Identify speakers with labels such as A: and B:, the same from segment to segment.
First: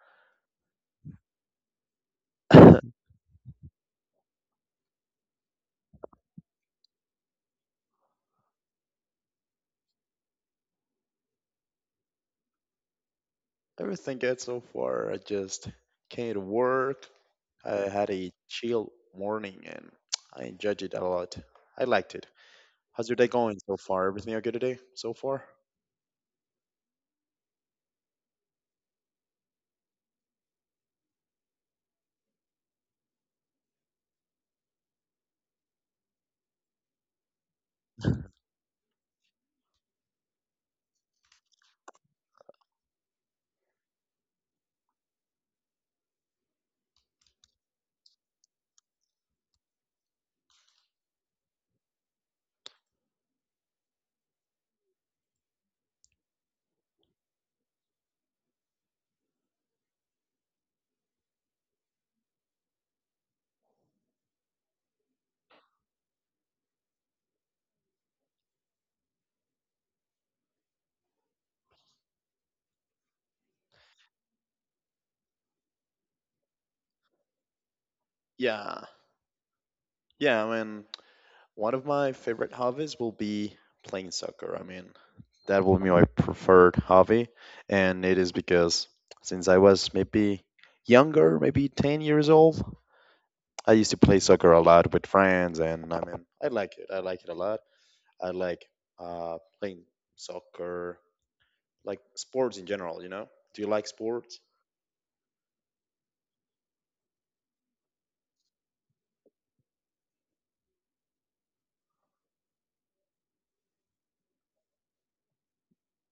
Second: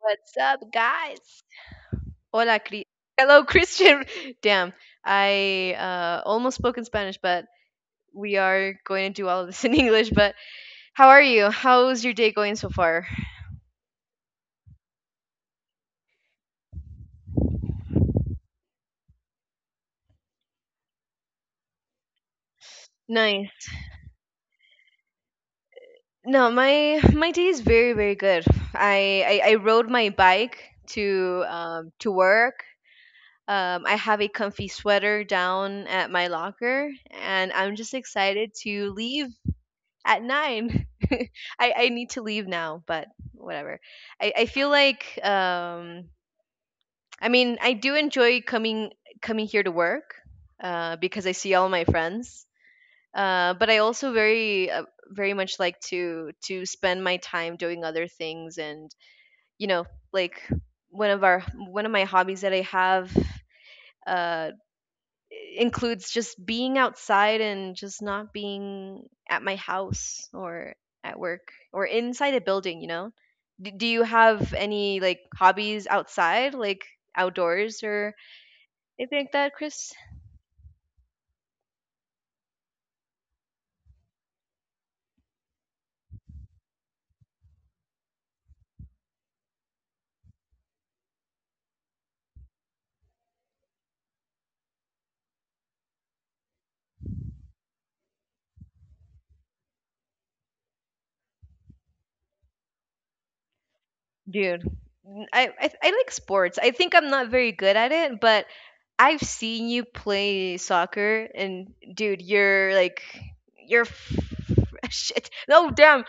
A: What's up, guys? Hola, hello, Christian. Damn, I almost spoke in Spanish, but we are going to do all of this in English. But how are you? How's your day going so far?
B: Everything good so far. I just came to work. I had a chill morning and I enjoyed it a lot. I liked it. How's your day going
A: Nice.
B: so far? Everything okay today so far?
A: No, my day is very very good. I rode my bike to work. I have a comfy sweater down at my locker, and I'm just excited to leave at 9. I need to leave now, but whatever. I feel like I mean I do enjoy coming here to work, because I see all my friends. But I also very very much like to spend my time doing other things and you know like one of our one of my hobbies that I have uh includes just being outside and just not being at my house or at work or inside a building, you know? Do you have any like hobbies outside, like outdoors or
B: Yeah.
A: anything like that, Chris?
B: Yeah, I mean, one of my favorite hobbies will be playing soccer. I mean, that will be my preferred hobby, and it is because since I was maybe younger, maybe 10 years old, I used to play soccer a lot with friends, and I mean, I like it. I like it a lot. I like playing soccer, like sports in general, you know? Do you like sports?
A: Dude, I, I like sports. I think I'm not very good at it, but I've seen you play soccer and dude, you're like you're f- shit. No, damn.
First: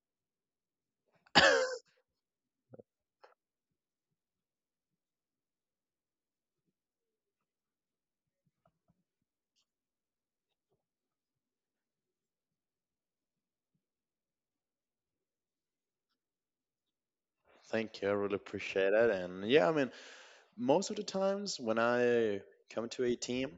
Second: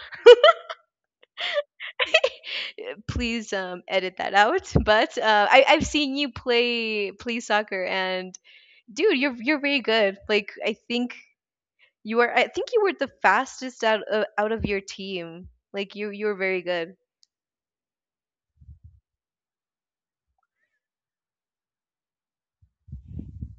A: Please edit that out. But I, I've seen you play soccer, and dude, you're very good. Like I think you are. I think you were the fastest out of your team. Like you were very good.
B: Thank you. I really appreciate it. And yeah, I mean, most of the times when I come to a team,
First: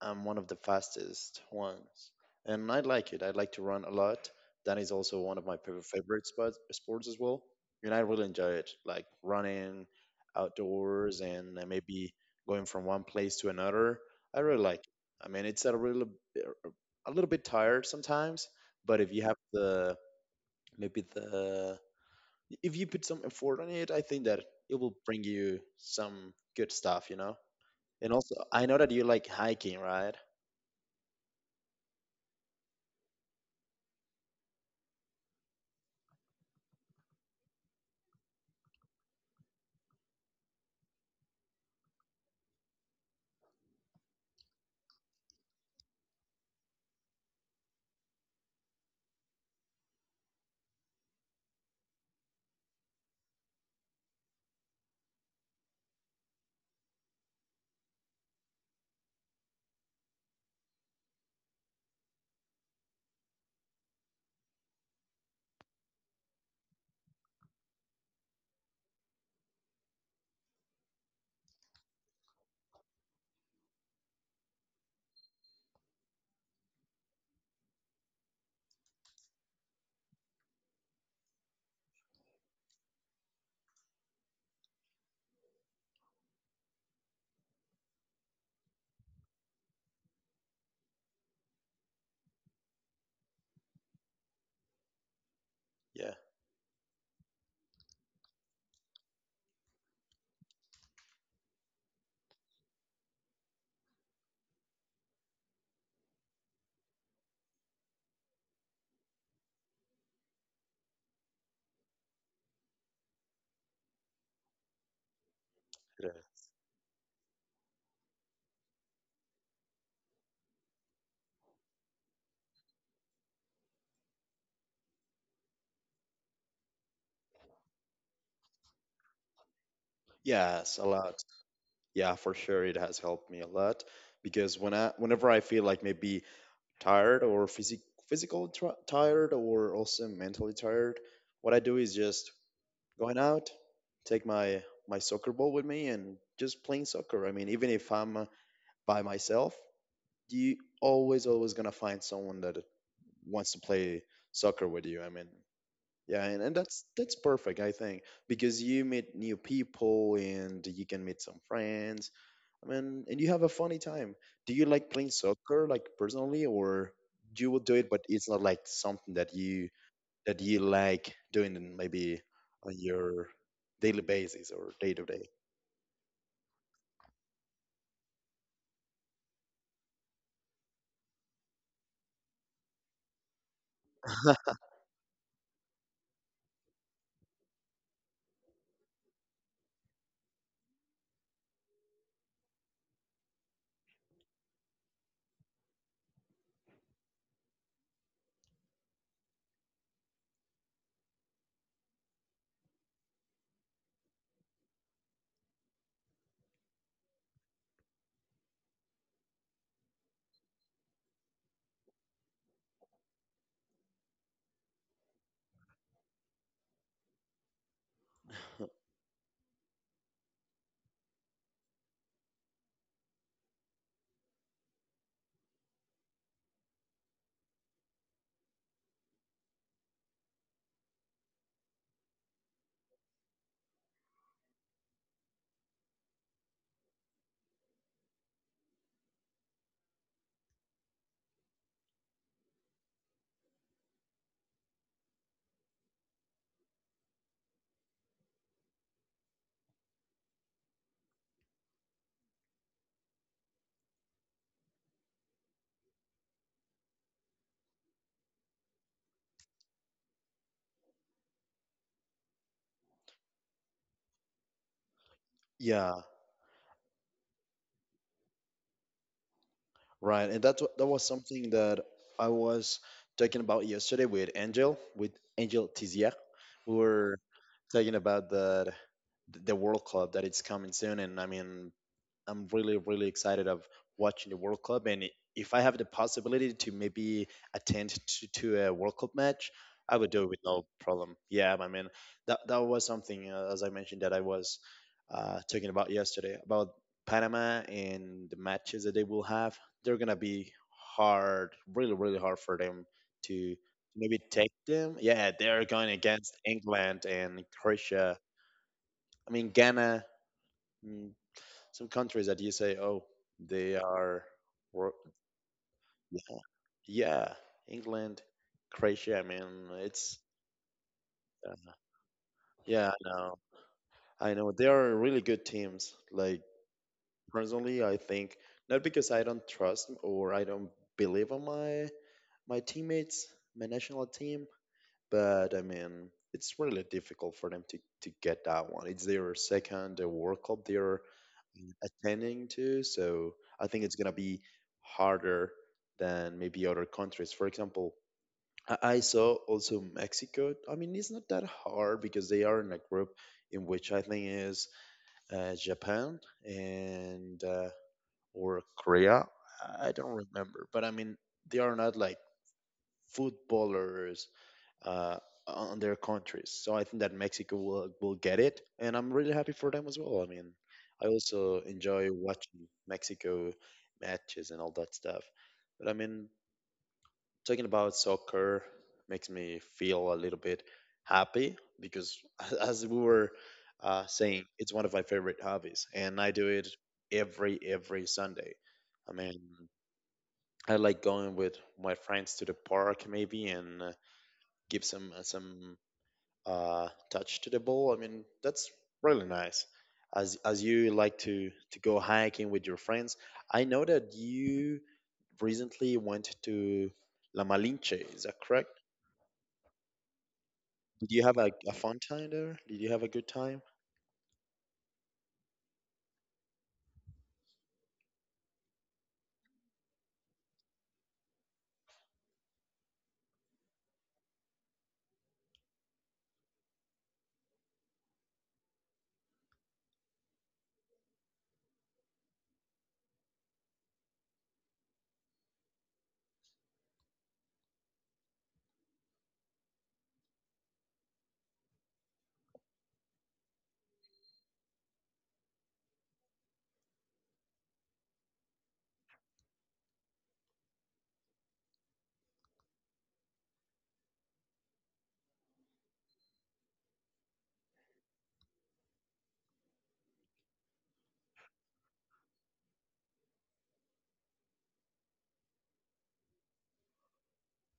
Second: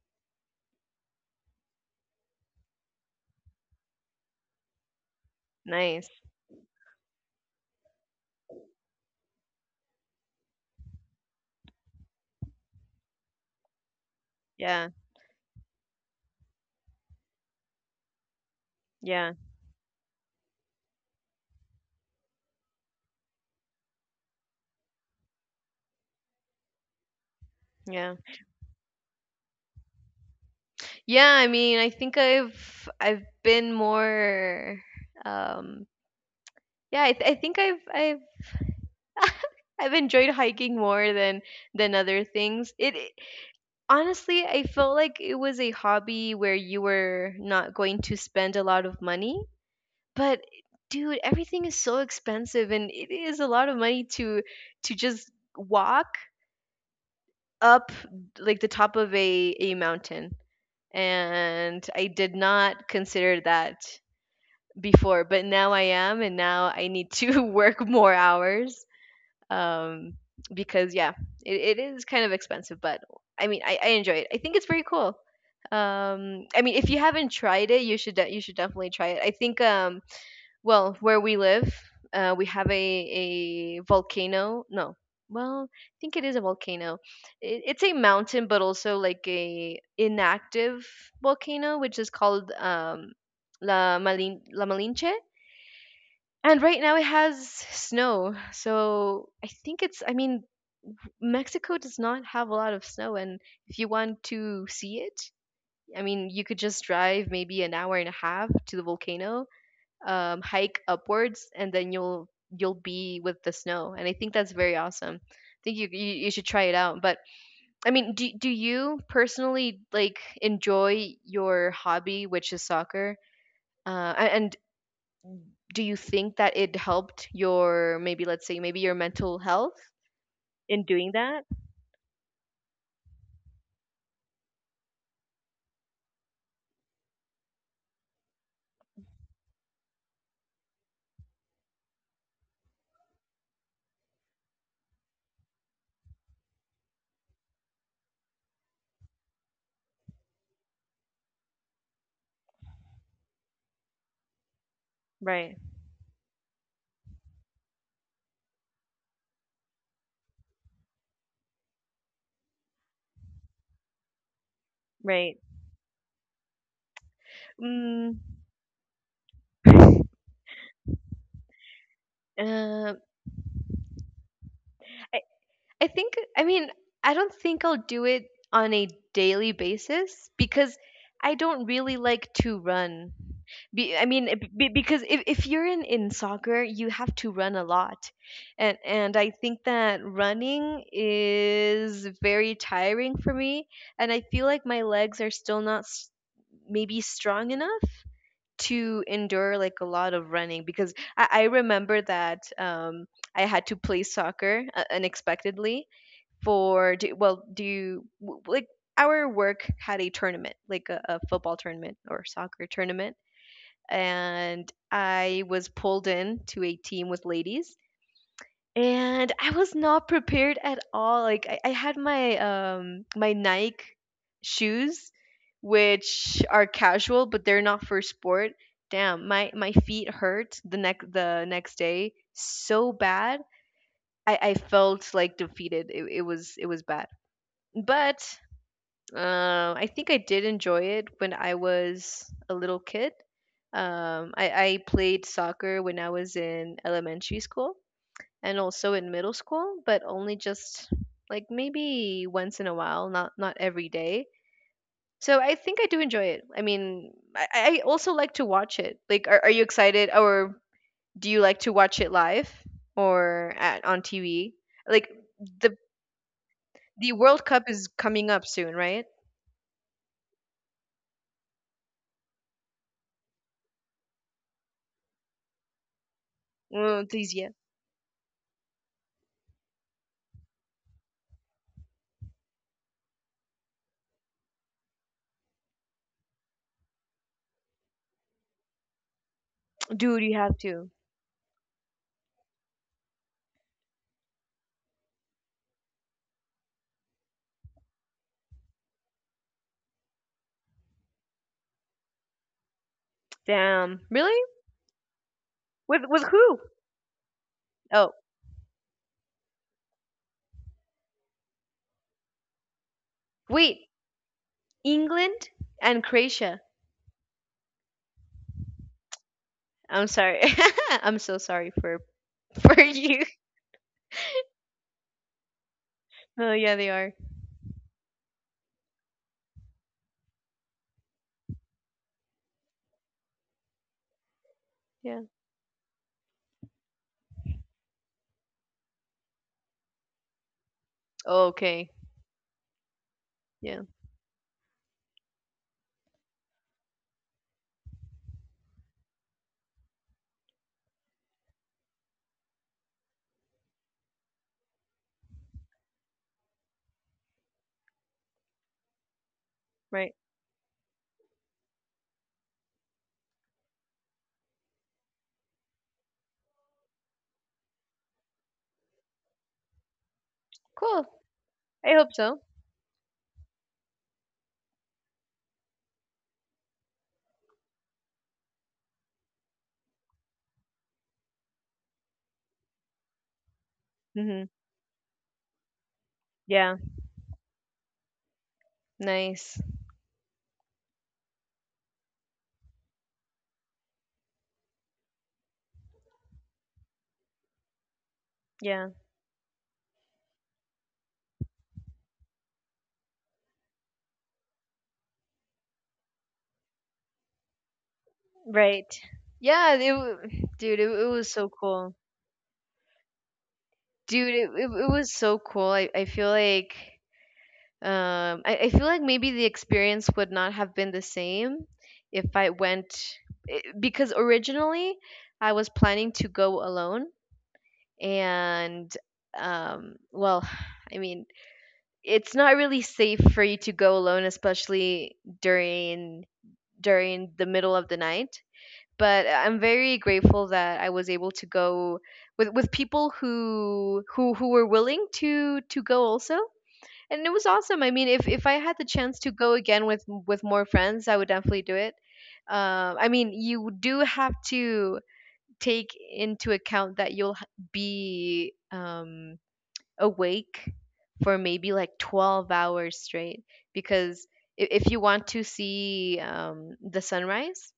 B: I'm one of the fastest ones, and I like it. I like to run a lot. That is also one of my favorite
A: Nice.
B: favorite sports as well, and I really enjoy it, like running outdoors and maybe going from one place to another. I really like it.
A: Yeah.
B: I mean, it's a really b- a little bit tired sometimes, but if you
A: Yeah.
B: have the, maybe the, if you put some effort on it, I think that it will bring you some good stuff, you know? And
A: Yeah.
B: also, I know that you like hiking, right?
A: Yeah. I mean, I think I've been more. Um, yeah. I, I think I've I've enjoyed hiking more than other things. It Honestly, I felt like it was a hobby where you were not going to spend a lot of money. But dude, everything is so expensive and it is a lot of money to just walk up like the top of a mountain. And I did not consider that before, but now I am and now I need to work more hours, um, because yeah, it is kind of expensive, but I mean, I enjoy it. I think it's very cool. I mean, if you haven't tried it, you should definitely try it. I think well, where we live, we have a volcano. No, well, I think it is a volcano. It's a mountain, but also like a inactive volcano, which is called La Malinche.
B: Yeah,
A: And right now it has snow, so I think it's. I mean, Mexico does not have a lot of snow, and if you want to see it, I mean, you could just drive maybe an hour and a half to the volcano, hike upwards, and then you'll be with the snow. And I think that's very awesome. I think you
B: it
A: you, you
B: is.
A: should try it out. But I mean, do you personally like enjoy your hobby, which is soccer? And do you think that it helped your maybe let's say maybe your mental health
B: Yes, a
A: in doing
B: lot.
A: that?
B: Yeah, for sure, it has helped me a lot because whenever I feel like maybe tired or physic, physical tr tired or also mentally tired, what I do is just going out, take my soccer ball with me, and just playing soccer. I mean, even if I'm by myself, you always always gonna find someone that wants to play soccer with you. I mean.
A: Right.
B: Yeah, and that's perfect, I think, because you meet new people and you can meet some friends. I mean, and you have a funny time. Do you like playing
A: Right.
B: soccer, like personally, or you will do it, but
A: Mm.
B: it's not like something that you like doing in maybe on
A: Um,
B: your daily basis or day to
A: I
B: day?
A: I think I mean I don't think I'll do it on a daily basis because I don't really like to run. I mean, because if you're in soccer, you have to run a lot, and I think that running is very tiring for me, and I feel like my legs are still not maybe strong enough to endure like a lot of running because I remember that I had to play soccer unexpectedly for do, well do you w- like our work had a tournament like a football tournament or soccer tournament, and I was pulled in to a team with ladies, and I was not prepared at all. Like I had my Nike shoes, which are casual, but they're not for sport. Damn, my feet hurt the next day so bad. I felt like defeated. It was bad, but I think I did enjoy it when I was a little kid. I played soccer when I was in elementary school and also in middle school, but only just like maybe once in a while, not every day. So I think I do enjoy it. I mean, I also like to watch it. Like, are you excited, or do you like to watch it live or on TV? Like the
B: Yeah.
A: the World Cup is coming up soon, right?
B: Right, and that was something that I was talking about yesterday with Angel Tizier. We
A: Oh,
B: were
A: please, yeah,
B: talking about that the World Cup that it's coming soon, and I mean I'm really really excited of watching the World Cup, and if I have the possibility to maybe attend to a World Cup match, I would do
A: dude,
B: it
A: you
B: with
A: have
B: no
A: to.
B: problem. Yeah, I mean that was something as I mentioned that I was talking about yesterday about Panama and the matches that they will have. They're gonna be hard, really really hard for them to
A: Damn,
B: maybe
A: really?
B: take them. Yeah, they're going
A: With
B: against
A: who?
B: England and
A: Oh,
B: Croatia. I mean Ghana. mm, some countries that you say, oh, they
A: wait,
B: are, wor-
A: England and Croatia.
B: yeah, England, Croatia. I mean,
A: I'm
B: it's
A: sorry. I'm so
B: uh,
A: sorry for for
B: yeah, I
A: you.
B: know, I know. They are really good teams. Like
A: Oh, yeah, they are.
B: personally, I think not because I don't trust or I don't believe on my teammates, my national team,
A: Yeah.
B: but I mean, it's really difficult for them to get that one. It's their second World Cup they're
A: Oh, okay.
B: attending to, so I
A: Yeah.
B: think it's gonna be harder than maybe other countries. For example, I saw also Mexico. I mean, it's not that hard because they are in a group in which I think is Japan and or Korea. I
A: Right.
B: don't remember, but I mean, they are not like footballers uh, on their countries. So I think that Mexico will get it, and I'm really happy for them as well. I mean, I
A: Cool.
B: also
A: I
B: enjoy
A: hope so.
B: watching Mexico matches and all that stuff. But I mean, talking about soccer makes me feel a little bit happy because, as we were saying,
A: Mhm.
B: it's one of my favorite hobbies, and I do it
A: Yeah.
B: every Sunday. I mean,
A: Nice.
B: I like going with my friends to the park maybe and give some touch to the ball. I mean, that's
A: Yeah.
B: really nice. As you like to go hiking with your friends, I know that you recently went to La Malinche. Is that correct?
A: Right. Yeah, dude, it
B: Did you
A: was
B: have
A: so
B: a
A: cool.
B: fun time there? Did you have a good time?
A: Dude, it was so cool. I feel like maybe the experience would not have been the same if I went, because originally I was planning to go alone, and well, I mean, it's not really safe for you to go alone, especially during the middle of the night, but I'm very grateful that I was able to go with people who were willing to go also. And it was awesome. I mean, if I had the chance to go again with more friends, I would definitely do it. I mean, you do have to take into account that you'll be awake for maybe like 12 hours straight, because if you want to see, the sunrise,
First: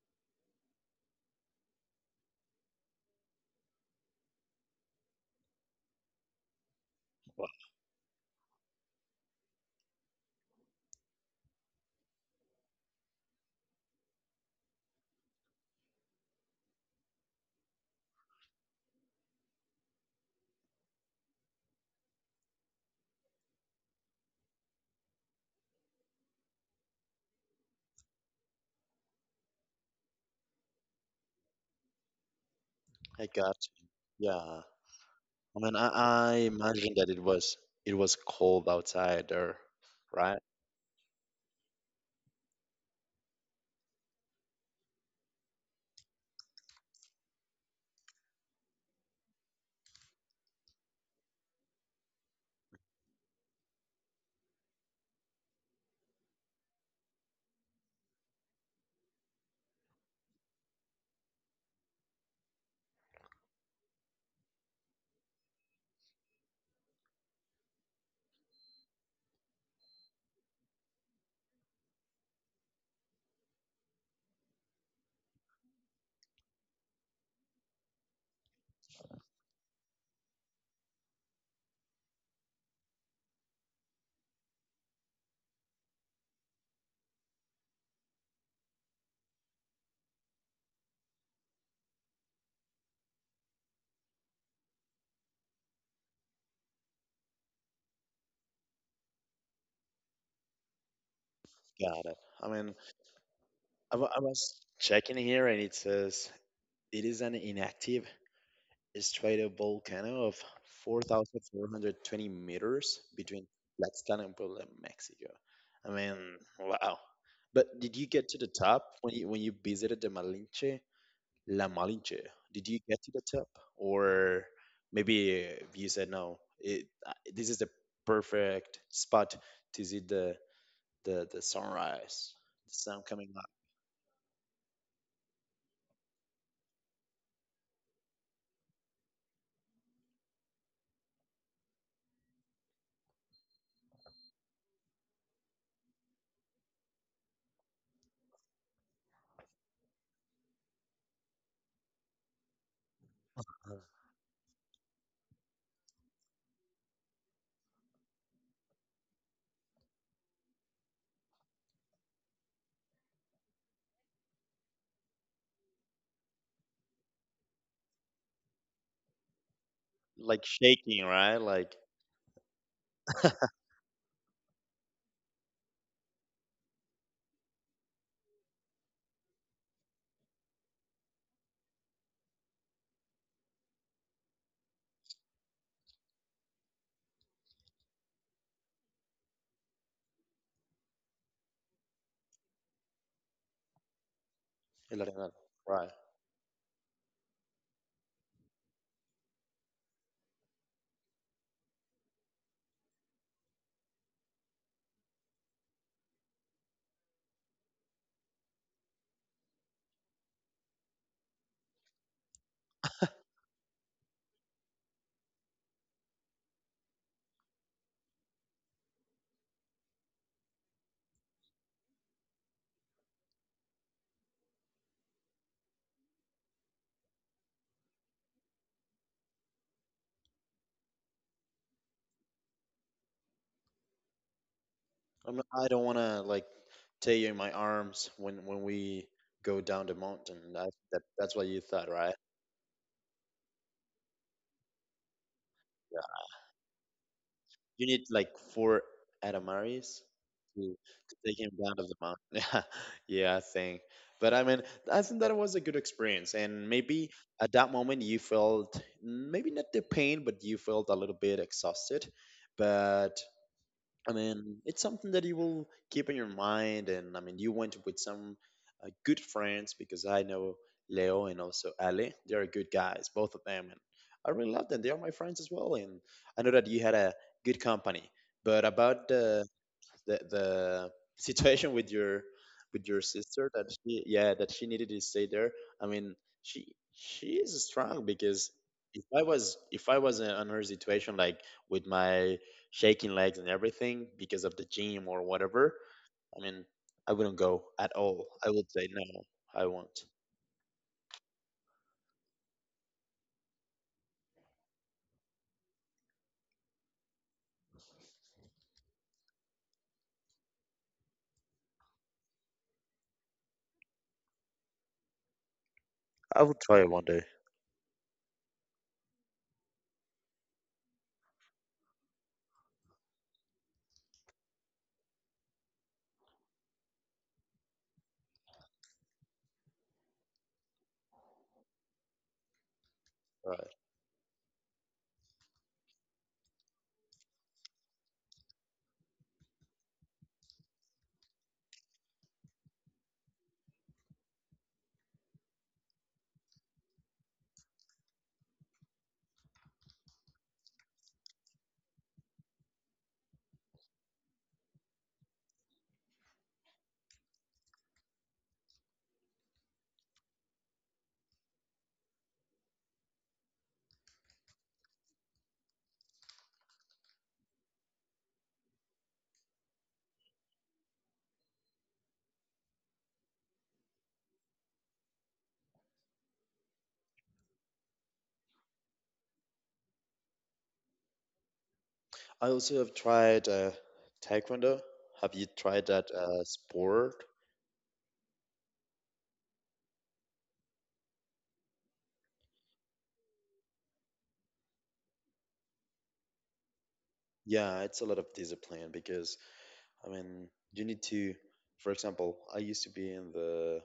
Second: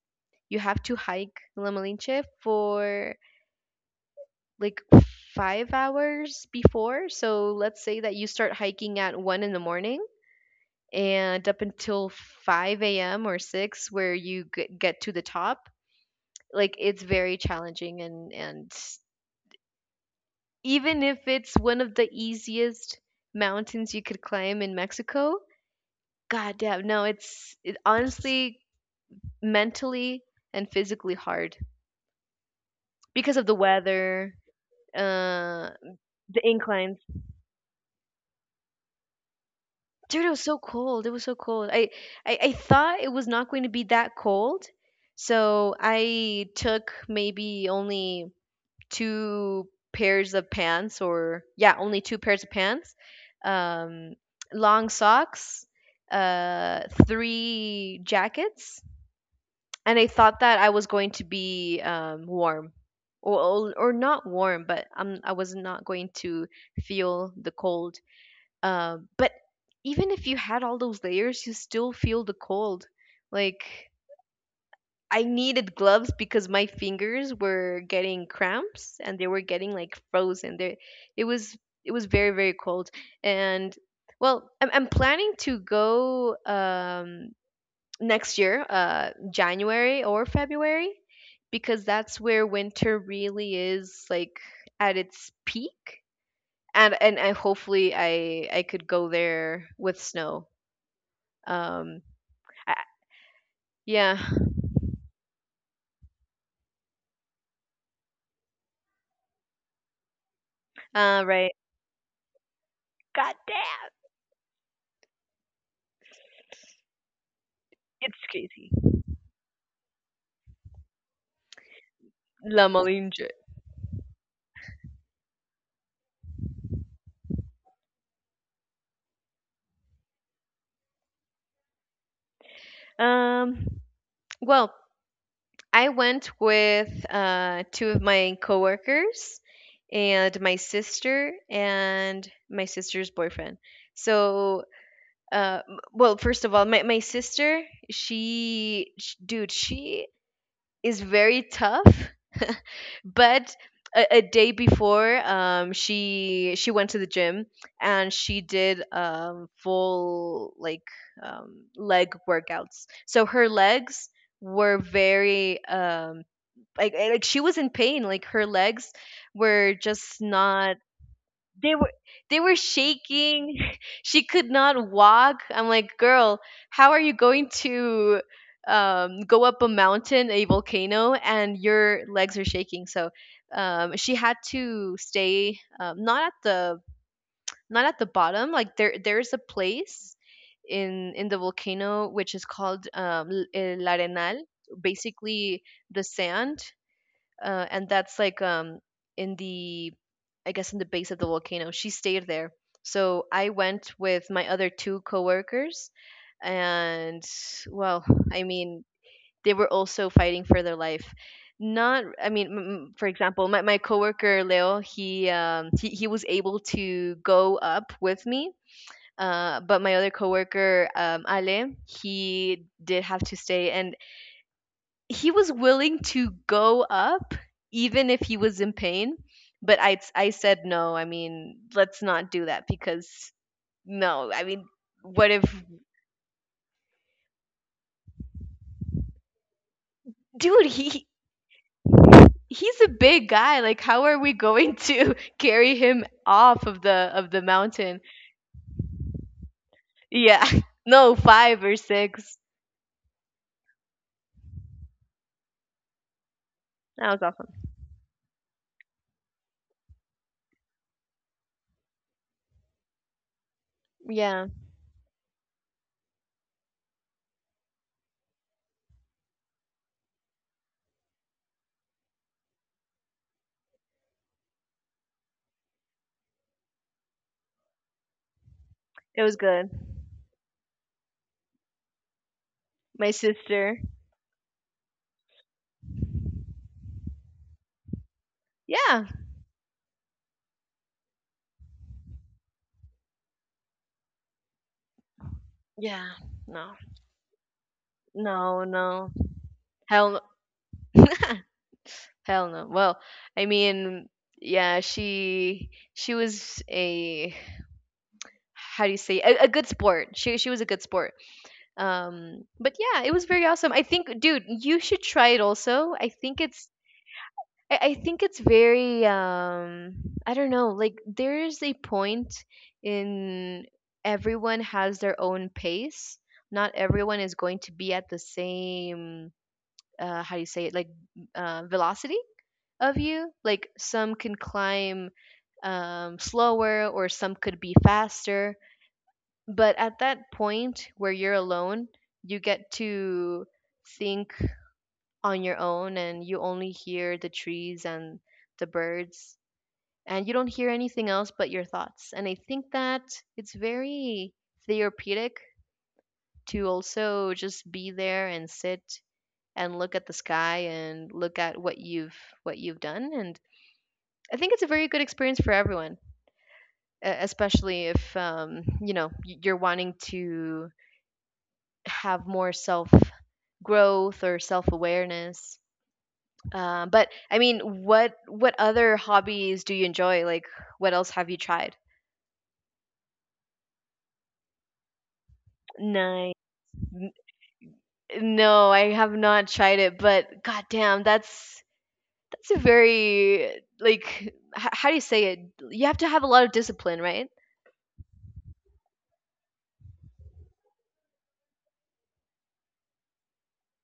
A: you have to hike La Malinche for like 5 hours before. So let's say that you start hiking at 1 in the morning and up until 5 a.m or 6, where you get to the top. Like it's very challenging, and even if it's one of the easiest mountains you could climb in Mexico, God damn, no, honestly mentally and physically hard
B: I
A: because of
B: got
A: the
B: you.
A: weather,
B: Yeah. I
A: uh,
B: mean, I
A: the
B: imagine
A: inclines.
B: that it was cold outside there,
A: Dude, it
B: right?
A: was so cold. It was so cold. I thought it was not going to be that cold, so I took maybe only two pairs of pants, or yeah, only two pairs of pants, um, long socks, three jackets, and I thought that I was going to be, warm, or not warm, but I was not going to feel the cold. But even if you had all those layers, you still feel the cold. Like I needed gloves because my fingers were getting cramps and they were getting like frozen. There, it was it was very very cold, and well, I'm planning to go, next year, January or February, because that's where winter really is like at its peak. And I hopefully I could go there with snow. Um,
B: Got it. I mean,
A: I,
B: I, wa-
A: yeah.
B: I was checking here and it says it is an inactive straight a volcano of
A: Right.
B: 4,420 meters
A: God
B: between
A: damn,
B: Tlaxcala and Puebla, Mexico. I mean, wow. But did you
A: it's
B: get to the
A: crazy.
B: top when you visited the Malinche, La Malinche? Did
A: La
B: you get to the
A: Malinche.
B: top, or maybe you said no? It This is the perfect spot to see the sunrise, the sun coming up,
A: Um, well, I went with two of my coworkers and my sister and my sister's boyfriend. So well, first of all, my sister, dude, she is very tough, but a day before, she went to the gym and she did, full like leg workouts, so her legs were very, like she was in pain, like her legs were just
B: like
A: not,
B: shaking, right?
A: they
B: Like
A: were they were shaking. She could not walk. I'm like, girl, how are you going to go up a mountain, a volcano, and your legs are shaking? So, she had to stay, not at the bottom. Like there there's a place in the volcano, which is called, el arenal,
B: El Arenal,
A: basically
B: right?
A: the sand. And that's like, in the, I guess, in the base of the volcano. She stayed there. So I went with my other two coworkers, and well, I mean, they were also fighting for their life. Not, I mean, for example, my coworker Leo, he, he was able to go up with me. But my other coworker, Ale, he did have to stay, and he was willing to go up even if he was in pain, but I said no. I mean, let's not do that because no, I mean, what if,
B: I don't want to like tear you in my arms when we go down the mountain.
A: dude,
B: That, that
A: he,
B: that's what you thought, right?
A: he's a big guy, like how are we going to carry him
B: Yeah.
A: off of the
B: You
A: mountain?
B: need like four Adamaris
A: Yeah.
B: to, to
A: No,
B: take him
A: 5 or
B: down to the mountain.
A: 6.
B: Yeah, yeah, I think. But I mean, I think that was a good experience, and maybe
A: That was awesome.
B: at that moment you felt maybe not the pain, but you felt a little bit exhausted. But I
A: Yeah,
B: mean, it's something that you will keep in your mind. And I mean, you went with some good friends because I know Leo and also Ali. They are good guys, both of them. And I really love them. They are my friends as well. And I know that you had a good company. But about
A: it was
B: the
A: good.
B: the the situation with your
A: My
B: sister, that
A: sister.
B: she yeah, that she needed to stay there. I mean, she she is strong because if
A: Yeah.
B: I was if I was in on her situation like with my shaking legs and everything because of the gym or whatever,
A: Yeah.
B: I mean,
A: No.
B: I wouldn't go at all. I
A: No.
B: would say
A: No.
B: no, I won't.
A: Hell no. Hell no. Well, I mean, yeah, she was a, how do you say, a good sport. She was a good sport. But yeah, it was very awesome. I think, dude, you should try it also. I think
B: I would
A: it's
B: try it one day.
A: I, I think it's very I don't know. Like there's a point in everyone has their own pace. Not everyone is going to be at the same how do you say it, like, velocity of you. Like
B: Right.
A: some can climb slower or some could be faster. But at that point where you're alone, you get to think on your own and you only hear the trees and the birds, and you don't hear anything else but your thoughts. And I think that it's very therapeutic to also just be there and sit and look at the sky and look at what you've done. And I think it's a very good experience for everyone. Especially if you're wanting to have more self growth or self awareness. But I mean, what other hobbies do you enjoy? Like, what else have you tried?
B: I also have tried taekwondo. Have you tried that
A: Nice. N-
B: sport?
A: No, I have not tried it, but goddamn, that's a very like, how do you say it? You have to have a lot of discipline, right?
B: Yeah, it's a lot of discipline because I mean, you need to, for example, I used to be in the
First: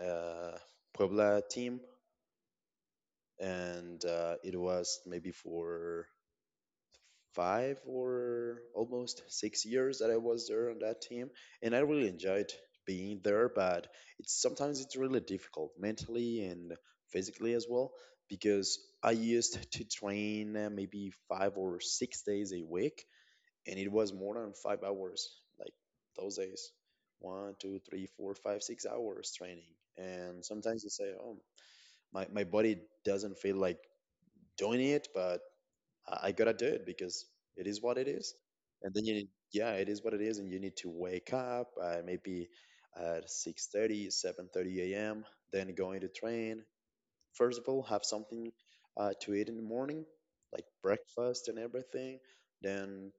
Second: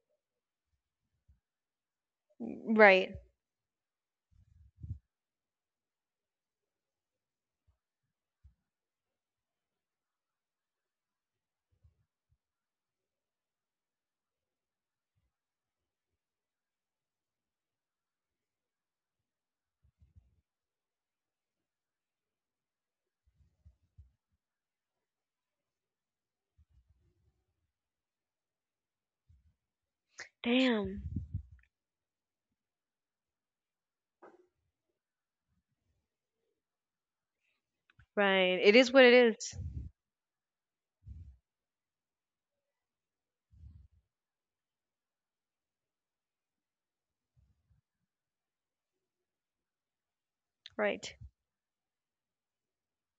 B: uh, Puebla team,
A: Right.
B: and it was maybe for five or almost 6 years that I was there on that team, and I really enjoyed being there. But it's sometimes it's really difficult mentally and physically as well because I used to train maybe 5 or 6 days a week, and it was more than 5 hours, like those days, 1, 2, 3, 4, 5, 6 hours training. And sometimes you
A: Damn.
B: say, oh, my body doesn't feel like doing it, but I gotta do it because it is what it is.
A: Right. It is
B: And
A: what
B: then
A: it is.
B: yeah, it is what it is, and you need to wake up maybe at 6:30, 7:30 a.m., then going to train. First of all, have something to eat in the morning, like
A: Right.
B: breakfast and everything. Then,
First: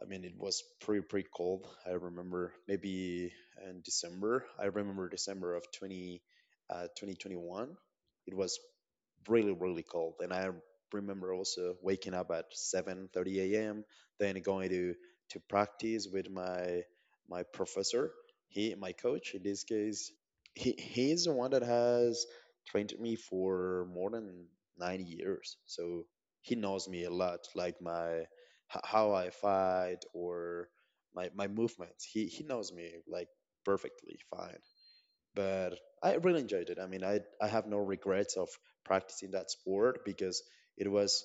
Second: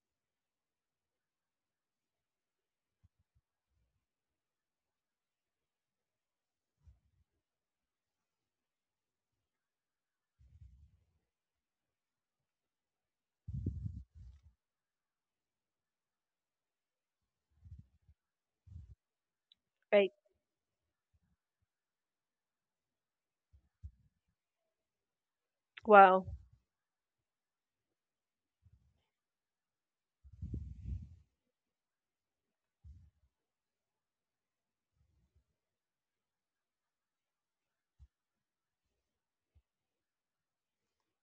B: I mean, it was pretty pretty cold. I remember maybe in December. I remember December of 2021. It was really really cold, and I remember also waking up at 7:30 a.m. Then going to practice with my professor. He, my coach in this
A: Right.
B: case. He's the one that has trained me for more than 9 years, so
A: Wow.
B: he knows me a lot. Like how I fight or my movements. He knows me like perfectly fine. But I really enjoyed it. I mean, I have no regrets of practicing that sport because it was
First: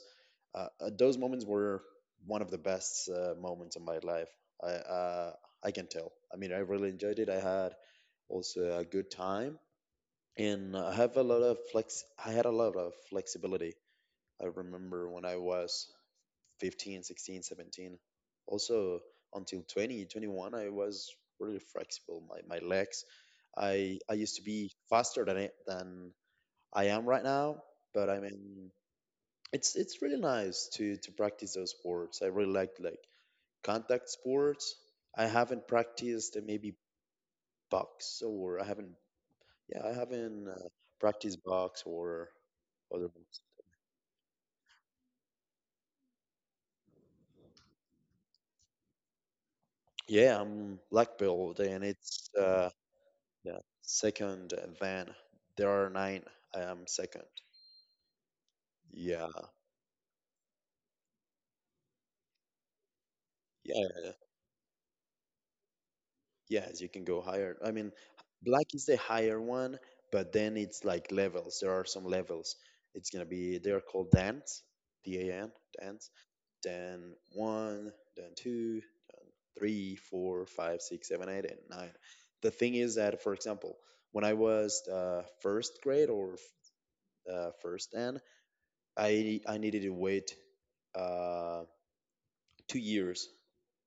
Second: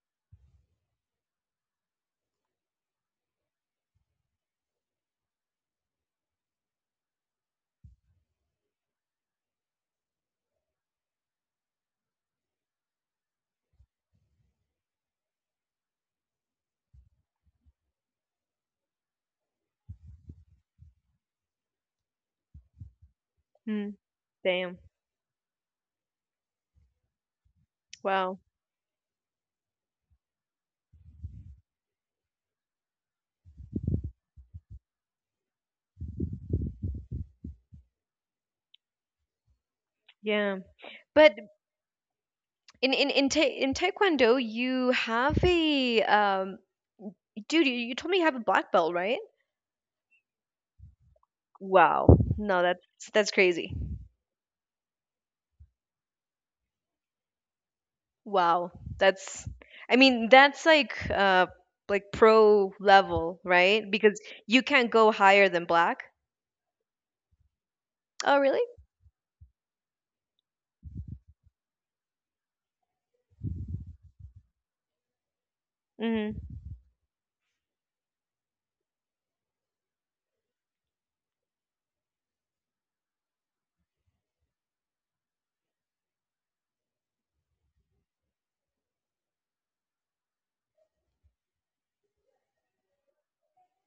B: those moments were one of the best moments of my life. I uh, I can tell. I mean, I really enjoyed it. I had also a good time and I have a lot of flex. I had a lot of flexibility. I remember when I was 15 16, 17, also until 20, 21. I was really flexible, my legs.
A: Hmm.
B: I used to be
A: Damn.
B: faster than I am right now, but I
A: Wow.
B: mean, it's really nice to practice those sports. I really like contact sports. I haven't practiced maybe box, or I haven't yeah, I haven't
A: Yeah. But
B: practiced box or
A: in
B: other.
A: in in, ta- in taekwondo, you have a dude, you told me you have a black belt, right?
B: Yeah, I'm black belt, and
A: Wow.
B: it's
A: No, that's
B: yeah.
A: crazy.
B: Second, then there are nine. I am second.
A: Wow.
B: Yeah,
A: That's I mean, that's like pro level,
B: yeah, yeah,
A: right?
B: yeah.
A: Because you can't go higher than black.
B: Yes, you can go higher. I mean,
A: Oh, really?
B: black is the higher one, but then it's like levels. There are some levels. It's gonna be They're called dance, dan, dance.
A: Mm-hmm.
B: Then one, then two, then three, four, five, six, seven, eight, and nine. The thing is that, for example, when I was first grade or first N, I needed to wait. Um, 2 years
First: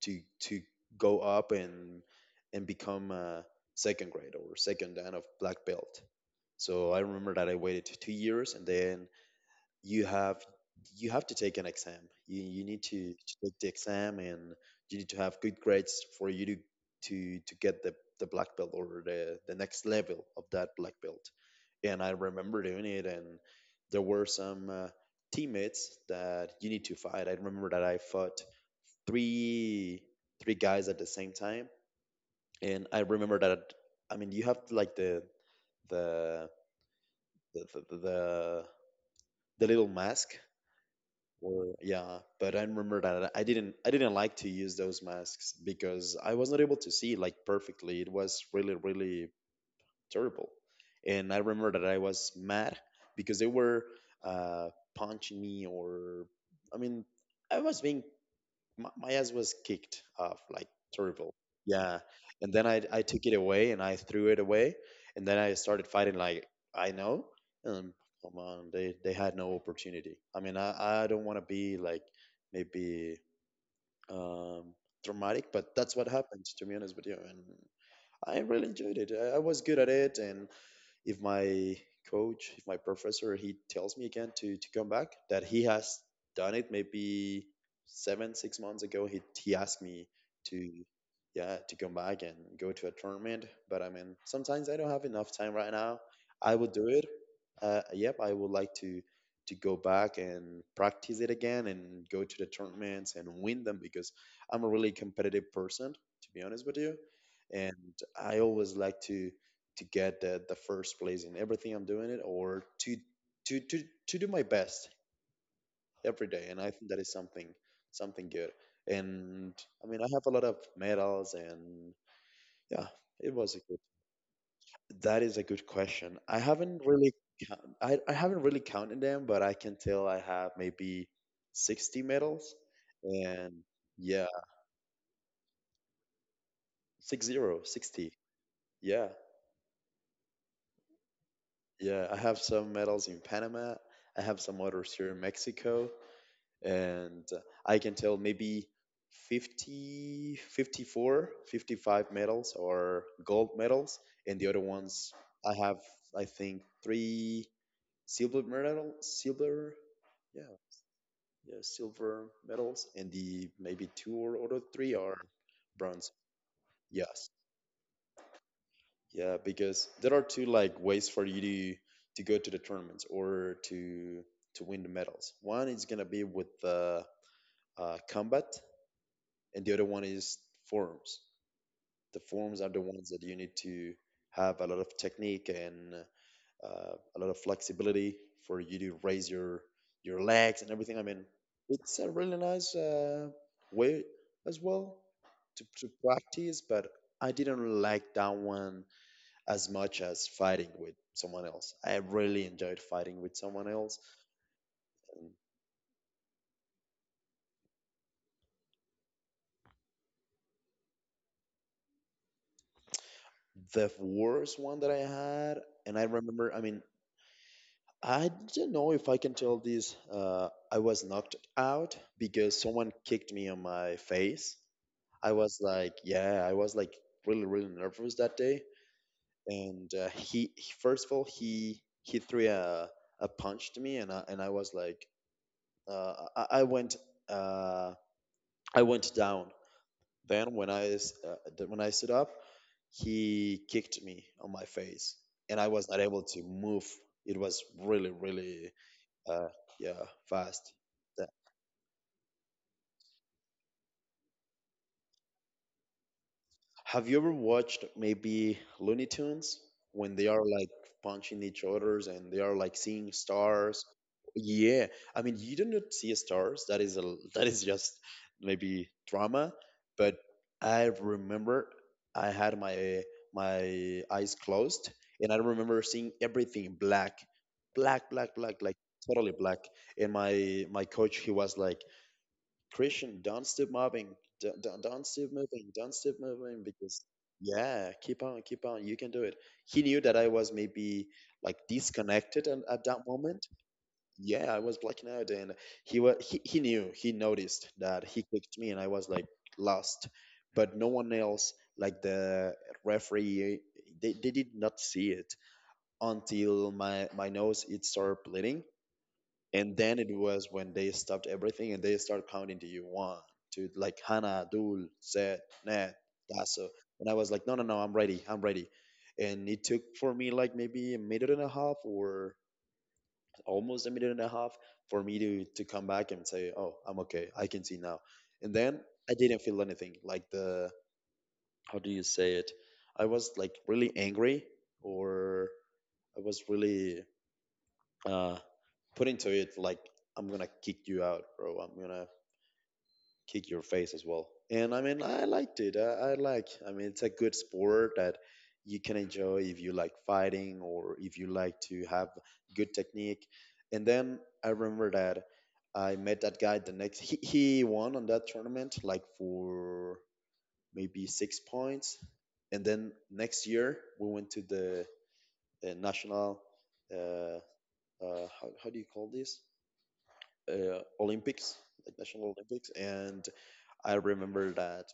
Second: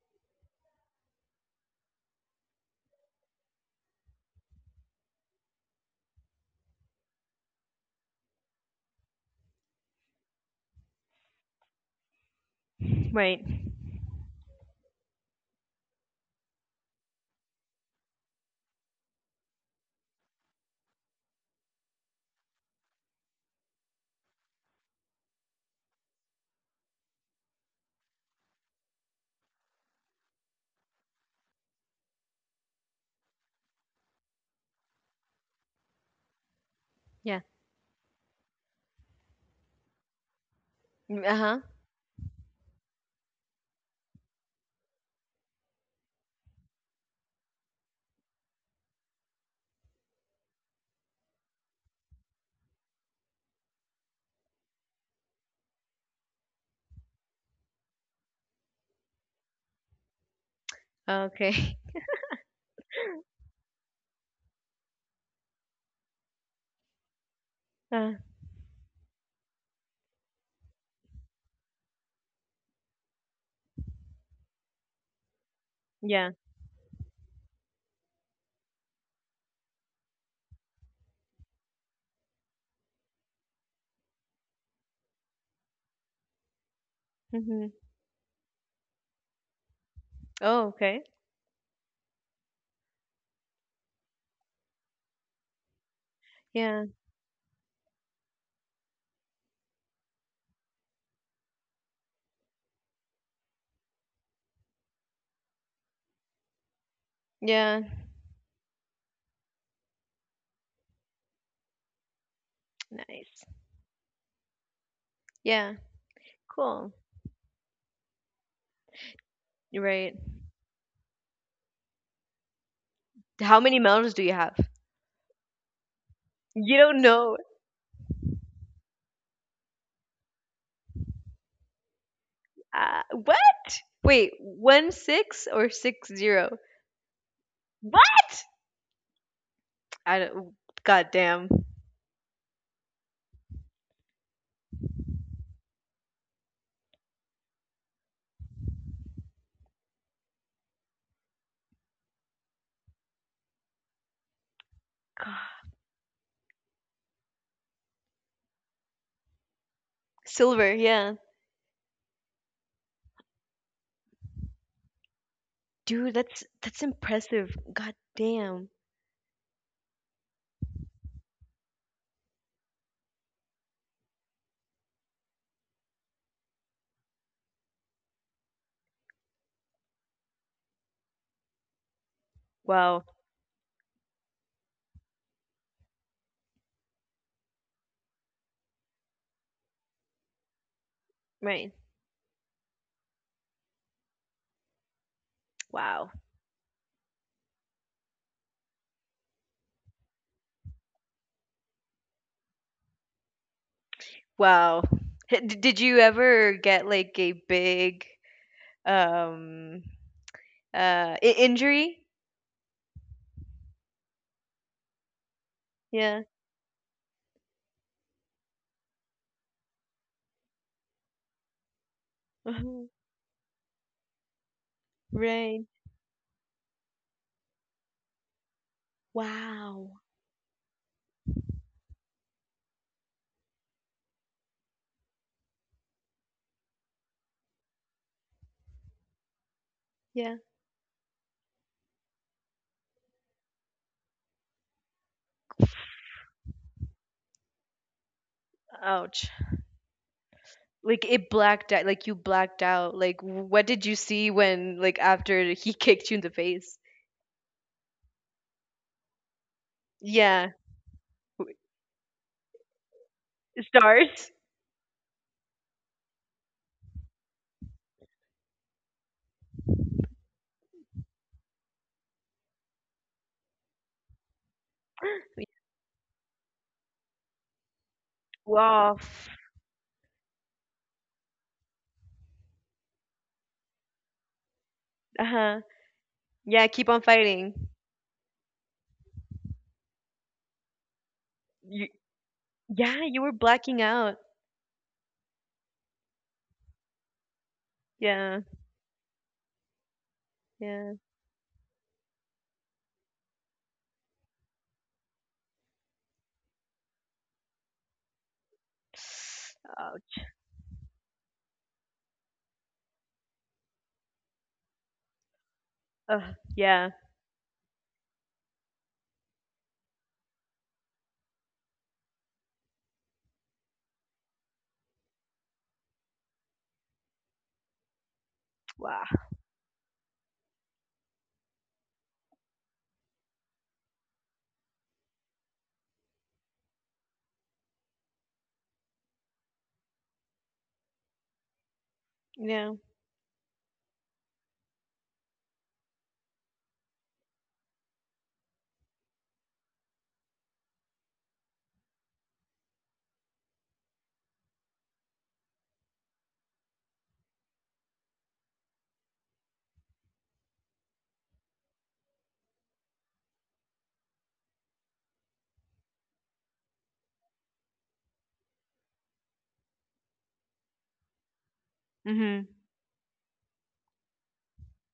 B: to go up and become a second grade or second dan of black belt. So I remember that I waited 2 years, and then you have you have to take an exam. You need to
A: Right.
B: take the exam, and you need to have good grades for you to get the black belt or the next level of that black belt. And I remember doing it, and there were some teammates that you need to fight. I remember that I fought three three guys at the same time. And I remember that, I mean, you have like the the
A: Yeah.
B: the the, the, the little mask
A: Mm, uh-huh.
B: or, yeah. But I remember that I didn't like to use those masks because I was not able to see, like, perfectly. It was really, really terrible. And I remember that I was mad because they were uh punching me. Or, I mean, I was being, my ass was kicked off, like, terrible.
A: Okay.
B: Yeah. And then I took it away and I threw it away, and then I started fighting, like, I know. And
A: Uh,
B: come on, they had no opportunity. I mean, I don't want to be like, maybe, um, dramatic, but that's what
A: yeah.
B: happened, to be honest with you. And I really enjoyed it. I was good at it. And if my coach, if my professor, he tells me again to come back, that he has done it maybe
A: Mm-hmm.
B: seven, 6 months ago. He asked me
A: Oh,
B: to,
A: okay.
B: yeah, to come back and go to a tournament. But I mean, sometimes I don't have enough time right now. I would
A: Yeah.
B: do it. Yep, I would like to go back and practice it again and go to the tournaments and win them, because I'm a really competitive person, to be honest with you.
A: Yeah.
B: And I always like to get the first place in everything I'm doing it, or to
A: Nice.
B: to to to do my best
A: Yeah.
B: every day. And I think
A: Cool.
B: that is something, something good. And I mean, I
A: Right.
B: have a lot of medals, and yeah, it was
A: How
B: a
A: many
B: good.
A: melons do you have?
B: That is a good question. I
A: You
B: haven't
A: don't
B: really
A: know.
B: count- I haven't really counted them, but I can tell I have maybe 60 medals.
A: What?
B: And yeah,
A: Wait, 16 or 60?
B: six zero sixty.
A: What?
B: Yeah,
A: I don't. God damn.
B: yeah, I have some medals in Panama. I have some others here in Mexico. And I can tell maybe 50, 54, 55 medals or gold medals. And the other ones, I
A: God.
B: have, I think, three silver medal, silver. Yeah,
A: Silver, yeah.
B: yeah, silver medals. And the maybe two, or three are bronze.
A: Dude, that's
B: Yes.
A: impressive. God damn.
B: Yeah, because there are two, like, ways for you to go to the tournaments or to win the medals. One is gonna be with the combat, and the other one is forums. The forums are the
A: Wow.
B: ones that you need to have a lot of technique and a lot of flexibility for you to raise your legs and everything. I mean,
A: Right.
B: it's a really nice way as well to
A: Wow.
B: practice. But I didn't like that one as much as fighting with someone else. I really enjoyed fighting with someone else.
A: Wow. Did you ever get like a big um injury?
B: The worst one that I had, and I
A: Yeah.
B: remember, I mean, I don't know if I can tell this. I was knocked out because
A: Mhm.
B: someone kicked me on my face. I was
A: Right.
B: like, yeah, I was like really, really nervous that day. And
A: Wow.
B: he- first of all, he threw a punch to me, and I was like, uh, I, I went, uh, I went down.
A: Yeah.
B: Then when I s- th- when I stood up, he kicked me on my face, and I was not able to move. It was really, really
A: Ouch.
B: uh, yeah, fast.
A: Like it
B: That-
A: blacked out, like you blacked out. Like what did you see when, like, after he kicked you in the face?
B: Have you ever watched maybe Looney Tunes when they are
A: Yeah.
B: like punching
A: W-
B: each others and they are like seeing stars?
A: Stars.
B: Yeah, I mean, you do not see stars. That is a, that is just maybe drama. But I remember I had my eyes closed, and I remember seeing everything black, black, black, black, like
A: Wow.
B: totally black. And my coach, he was like, Christian, don't stop moving. Don't stop
A: Uh-huh.
B: moving. Don't stop moving,
A: Yeah, keep on
B: because,
A: fighting.
B: yeah, keep on. You can do it. He knew that I was maybe, like,
A: You,
B: disconnected and at
A: yeah,
B: that
A: you were
B: moment.
A: blacking out.
B: Yeah, I was blacking out. And he knew, he noticed that he
A: Yeah.
B: kicked me, and I was like lost. But no
A: Yeah.
B: one else, like the referee, they did not see it until my nose, it started bleeding. And
A: Oh,
B: then it was when they stopped everything, and they started counting to you one, two, like Hana, Dul, Zed, Ned, Daso.
A: yeah.
B: And I was like, no, no, no, I'm ready, I'm ready. And it took for me like maybe a minute and a half, or almost a minute and a half, for me to come back and say, oh, I'm okay, I can see now. And then
A: Wow.
B: I didn't feel anything, like how do you say it? I was like really angry, or I was really uh, put into it, like, I'm gonna kick you out, bro. I'm gonna
A: Yeah.
B: kick your face as well. And I mean, I liked it. I like. I mean, it's a good sport that you can enjoy if you like fighting, or if you like to have good technique. And then I remember that I met that guy the next. He won on that tournament like for maybe 6 points. And then next year we went to the national. Uh, how do you call this? Olympics, like National
A: Mhm.
B: Olympics. And I remember that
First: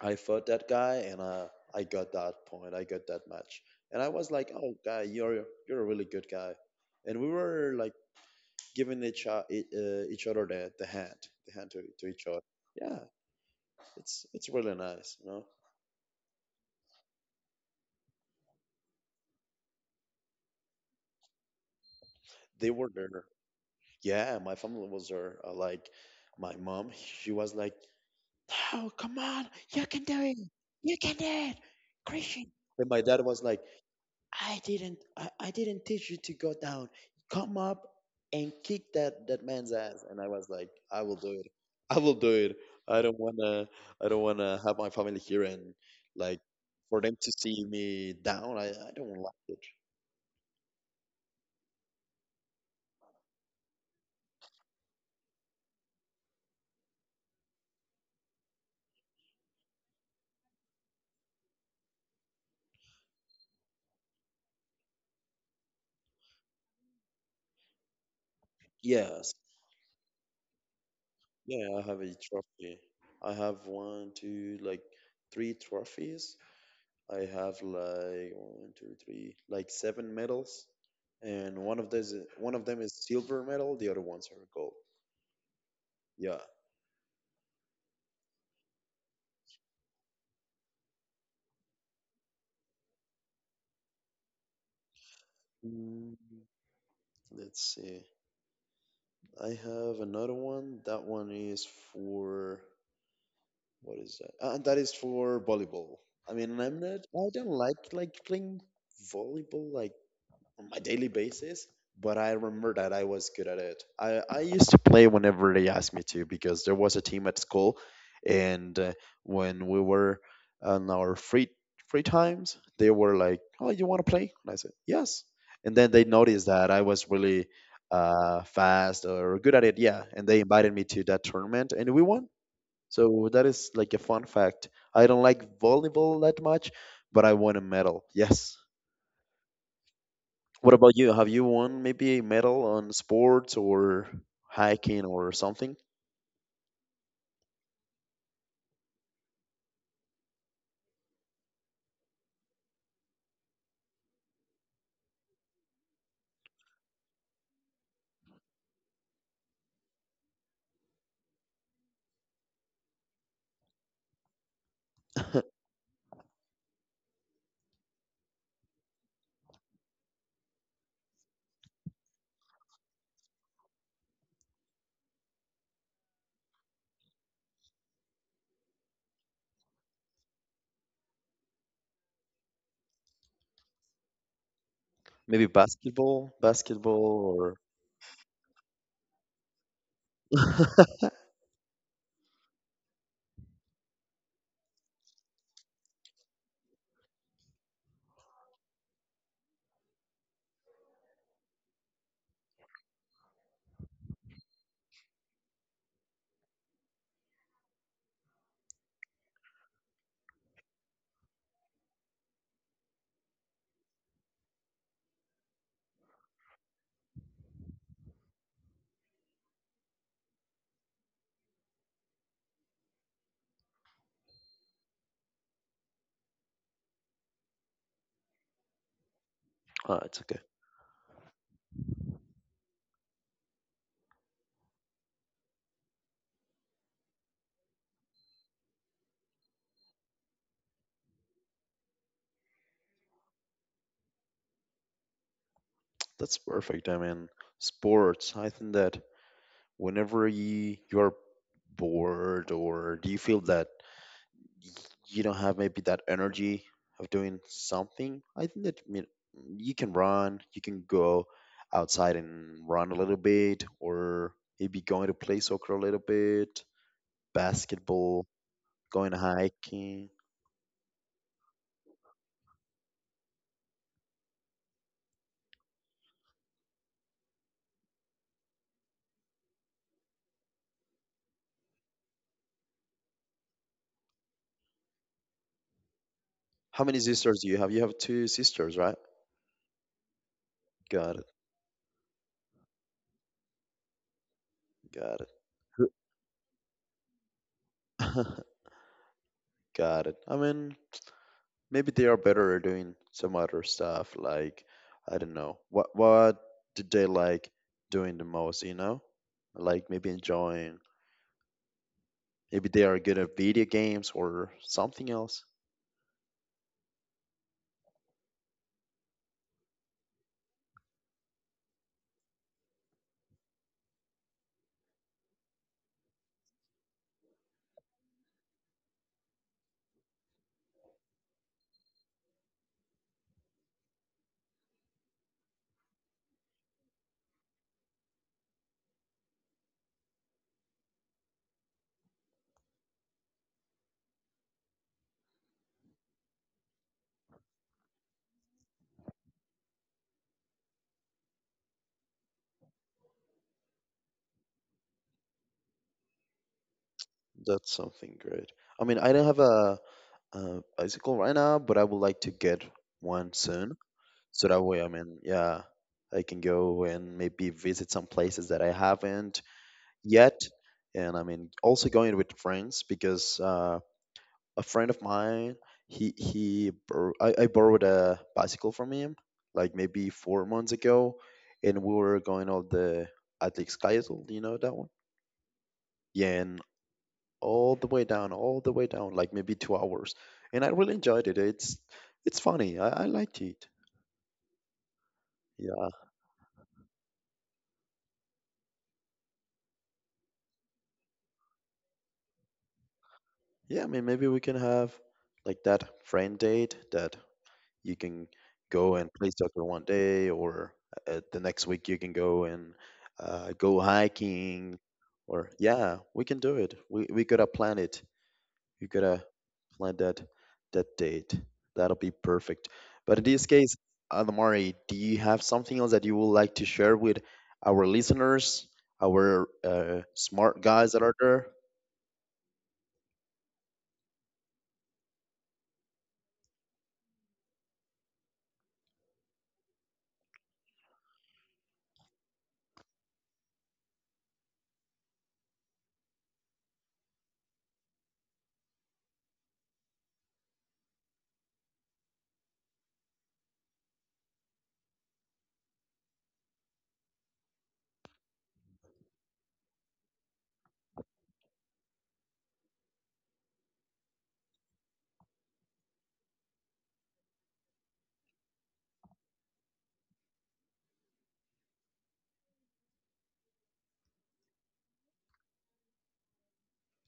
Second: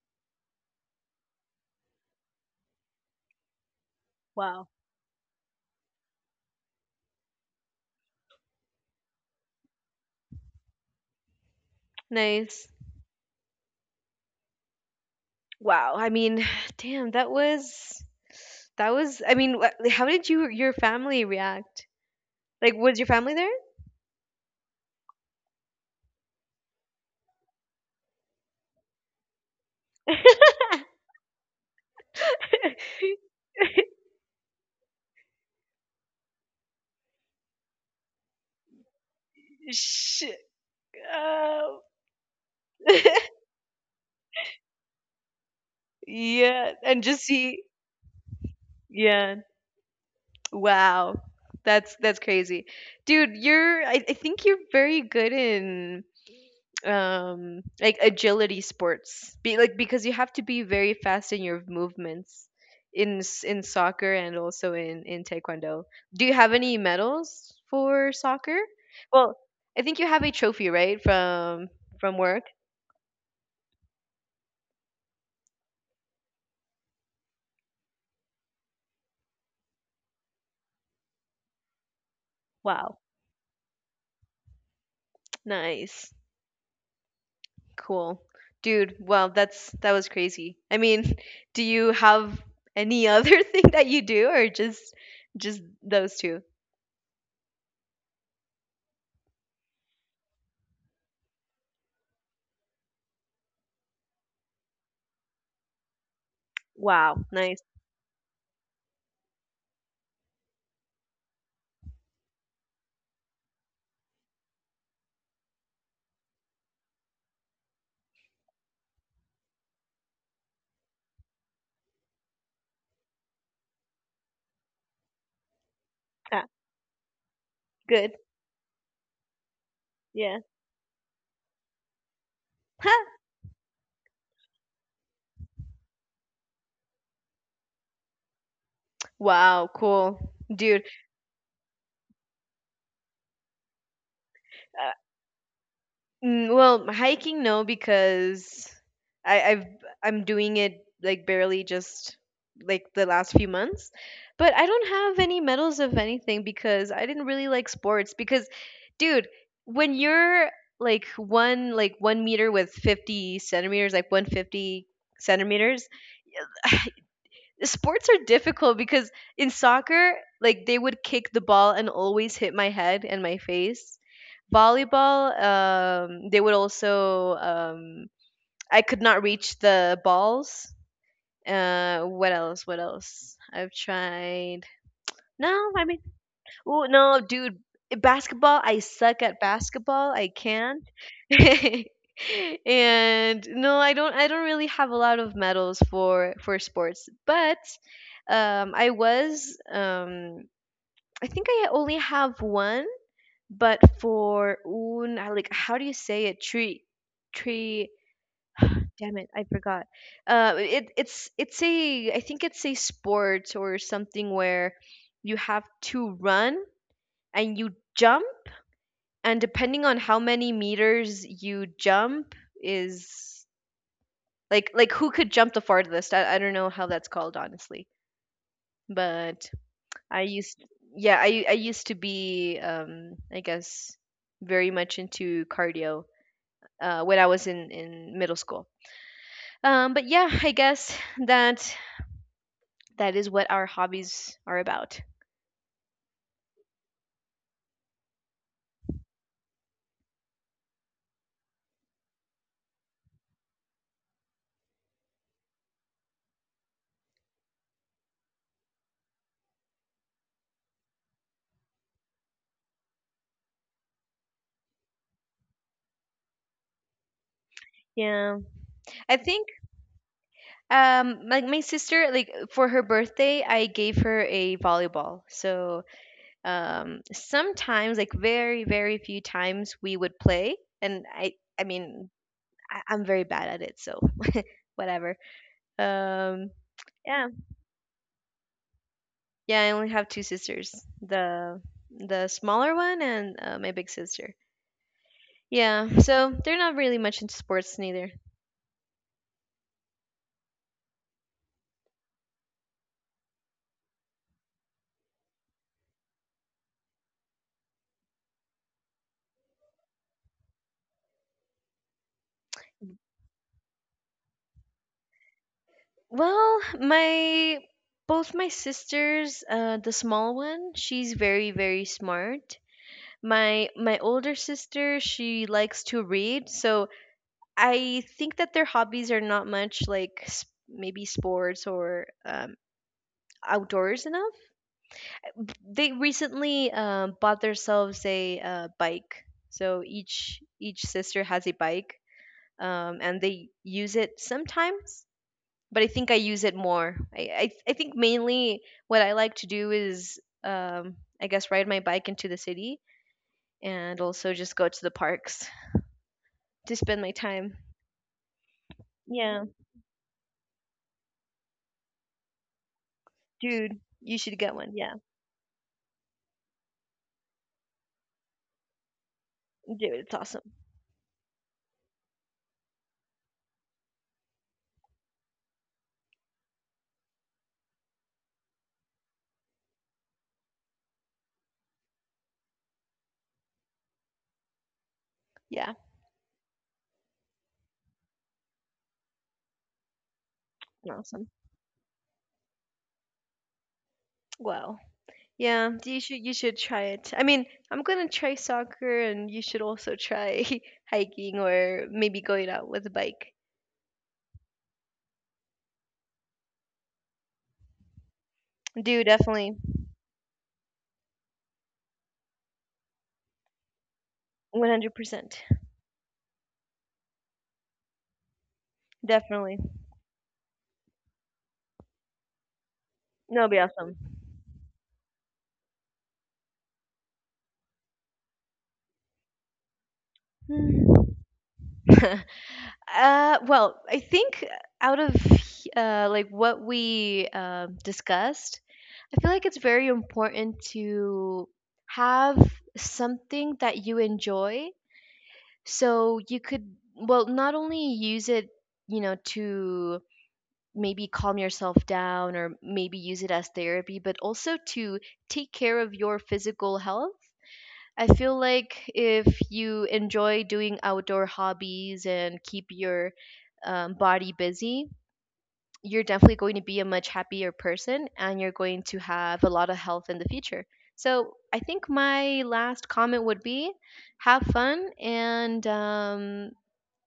B: I fought that guy. And I got that point, I got that match, and I was like,
A: Wow.
B: "Oh, guy, you're a really good guy." And we were like giving each other the hand to each other.
A: Nice.
B: Yeah, it's really nice, you know.
A: Wow. I mean, damn, that was, I mean, like, how did your family react?
B: They
A: Like,
B: were
A: was your
B: there.
A: family there?
B: Yeah, my family was there. Like my mom, she was like, "No, come on, you can do it, you can do it, Christian." And my dad was like, I didn't teach you to go down. Come up and kick that that man's ass. And I
A: Shit!
B: was like, I will do it.
A: um,
B: I will do it. I don't wanna I don't wanna have my family here and, like,
A: yeah,
B: for
A: and
B: them
A: just
B: to
A: see.
B: see me down. I don't
A: Yeah.
B: like it.
A: Wow. That's crazy. Dude, you're I think you're very good in like agility sports. Be Like because you have to be very fast in your movements, in soccer and also in taekwondo. Do you have any medals for soccer?
B: Yes.
A: Well, I think you have a trophy, right?
B: Yeah,
A: From
B: I have a
A: from work.
B: trophy. I have one, two, like three trophies. I have like one, two, three, like seven medals. And one of them is
A: Wow.
B: silver medal, the other ones are gold.
A: Nice.
B: Yeah.
A: Cool. Dude, wow, that was crazy. I mean, do you have any other thing that you do, or just
B: Mm,
A: those two?
B: let's see. I have another one. That one is for, what is that? That is for volleyball. I mean, I'm not.
A: Wow,
B: I don't
A: nice.
B: like, playing volleyball, like, on my daily basis, but I remember that I was good at it. I used to play whenever they asked me to, because there was a team at school. And when we were on our free times, they were like, "Oh, you want to play?" And I said, "Yes." And then they
A: Ah,
B: noticed that I was really
A: good.
B: fast or good at it, yeah, and
A: Yeah.
B: they invited me to that tournament, and we won. So that is like a fun fact. I don't like volleyball that much, but I won a medal. Yes.
A: Wow, cool.
B: What
A: Dude,
B: about you? Have you won maybe a medal on sports or hiking or something?
A: mm, well, hiking no, because I, I've I'm doing it like barely, just like the last few months. But I don't have any medals of anything because I didn't really like sports because, dude, when you're like 1 meter with 50 centimeters, like 150 centimeters, sports are difficult because in soccer, like, they would kick the ball and always hit my head and my face. Volleyball, they would also I could not reach the balls. What else? What else? I've tried.
B: Maybe
A: No, I
B: basketball,
A: oh no,
B: basketball, or,
A: dude, basketball. I suck at basketball. I can't. And no, I don't. I don't really have a lot of medals for sports. But I was. I think I only have one. But I, like, how do you say it? Tree. Damn it, I forgot. It's a. I think it's a sport or something where you have to run and you jump, and depending on how many meters you jump is like who could jump the farthest. I don't know how that's called, honestly, but
B: ah,
A: I
B: it's okay.
A: used yeah, I used to be I guess very much into cardio when I was in middle school. But yeah, I guess that that is what our hobbies are about.
B: That's perfect. I mean, sports. I think that whenever you, you're bored, or do you feel that y- you don't have maybe that energy of doing something, I think that, you know, you can run. You can go outside and run a little bit, or maybe going to play soccer a little bit, basketball,
A: Yeah,
B: going
A: I think
B: hiking.
A: like my sister, like, for her birthday, I gave her a volleyball, so sometimes, like, very very few times we would play, and I mean, I'm very bad at it, so whatever. um
B: How many
A: yeah,
B: sisters do you have? You have two sisters, right?
A: yeah, I only have two sisters.
B: Got it.
A: The the smaller one and my big sister.
B: Got it.
A: Yeah,
B: Who-
A: so they're not really much into sports neither.
B: Got it. I mean, maybe they are better at doing some other stuff. Like, I don't know. What did they like doing the most? You know, like maybe enjoying. Maybe they are good at video games or something else.
A: Well, my both my sisters, the small one, she's very very smart. My older sister, she likes to read, so I think that their hobbies are not much like, maybe sports or outdoors enough. They recently bought themselves a bike. So each sister has a bike, and they use it sometimes. But I think I use it more. I think mainly what I like to do is I guess ride my bike into the city and also just go to the parks to spend my time.
B: That's something great. I mean, I don't have
A: Yeah,
B: a bicycle right now, but I would like to get one soon.
A: dude, you should
B: So
A: get
B: that
A: one.
B: way, I
A: Yeah,
B: mean, yeah, I can go and maybe visit some places that I haven't
A: dude, it's
B: yet.
A: awesome.
B: And I mean, also going with friends, because a friend of mine, he bor- I borrowed a bicycle from him like maybe 4 months ago, and we were going on the atlas Kaisel, you know that one.
A: Yeah,
B: Yeah. And all the way down, all the way down, like maybe 2 hours. And I really enjoyed
A: awesome.
B: it. It's funny. I liked it.
A: Well, yeah, you should try it. I mean, I'm gonna try soccer, and you should also try hiking or maybe going out with a bike.
B: Yeah, I mean, maybe we can have like that friend date that you can go
A: Do
B: and play
A: Definitely,
B: soccer one day, or the next week you can go and go hiking,
A: 100%,
B: or yeah, we can do it. We gotta plan it. We gotta
A: definitely.
B: plan that that date. That'll be perfect. But in this
A: That'll be
B: case,
A: awesome.
B: Adamari, do you have something else that you would like to share with our listeners, our smart guys
A: Hmm.
B: that are there?
A: Well, I think out of like what we discussed, I feel like it's very important to have something that you enjoy. So you could, well, not only use it, to maybe calm yourself down or maybe use it as therapy, but also to take care of your physical health. I feel like if you enjoy doing outdoor hobbies and keep your body busy, you're definitely going to be a much happier person and you're going to have a lot of health in the future. So I think my last comment would be have fun and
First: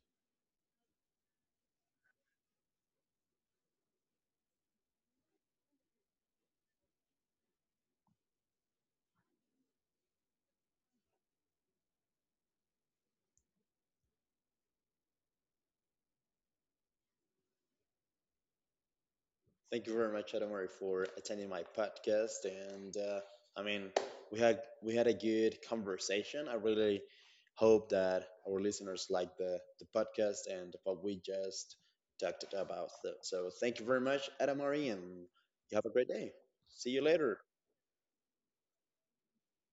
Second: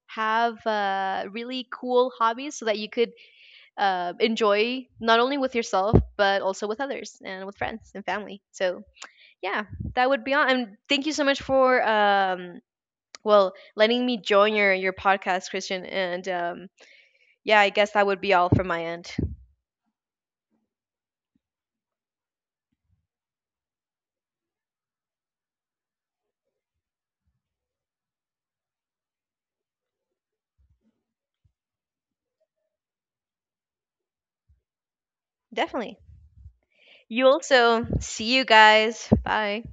A: have really cool hobbies so that you could enjoy not only with yourself but also with others and with friends and family, so yeah, that would be all. And thank you so much for well, letting me join your podcast, Christian, and yeah, I guess that would be all from my end.
B: Thank you very much, Adam, for attending my podcast. And I mean, we had a good conversation. I really hope that our listeners like the podcast and what we just talked about. So, so thank you very much, Adam, and you have a
A: Definitely.
B: great day. See you
A: You
B: later.
A: also. See you guys. Bye.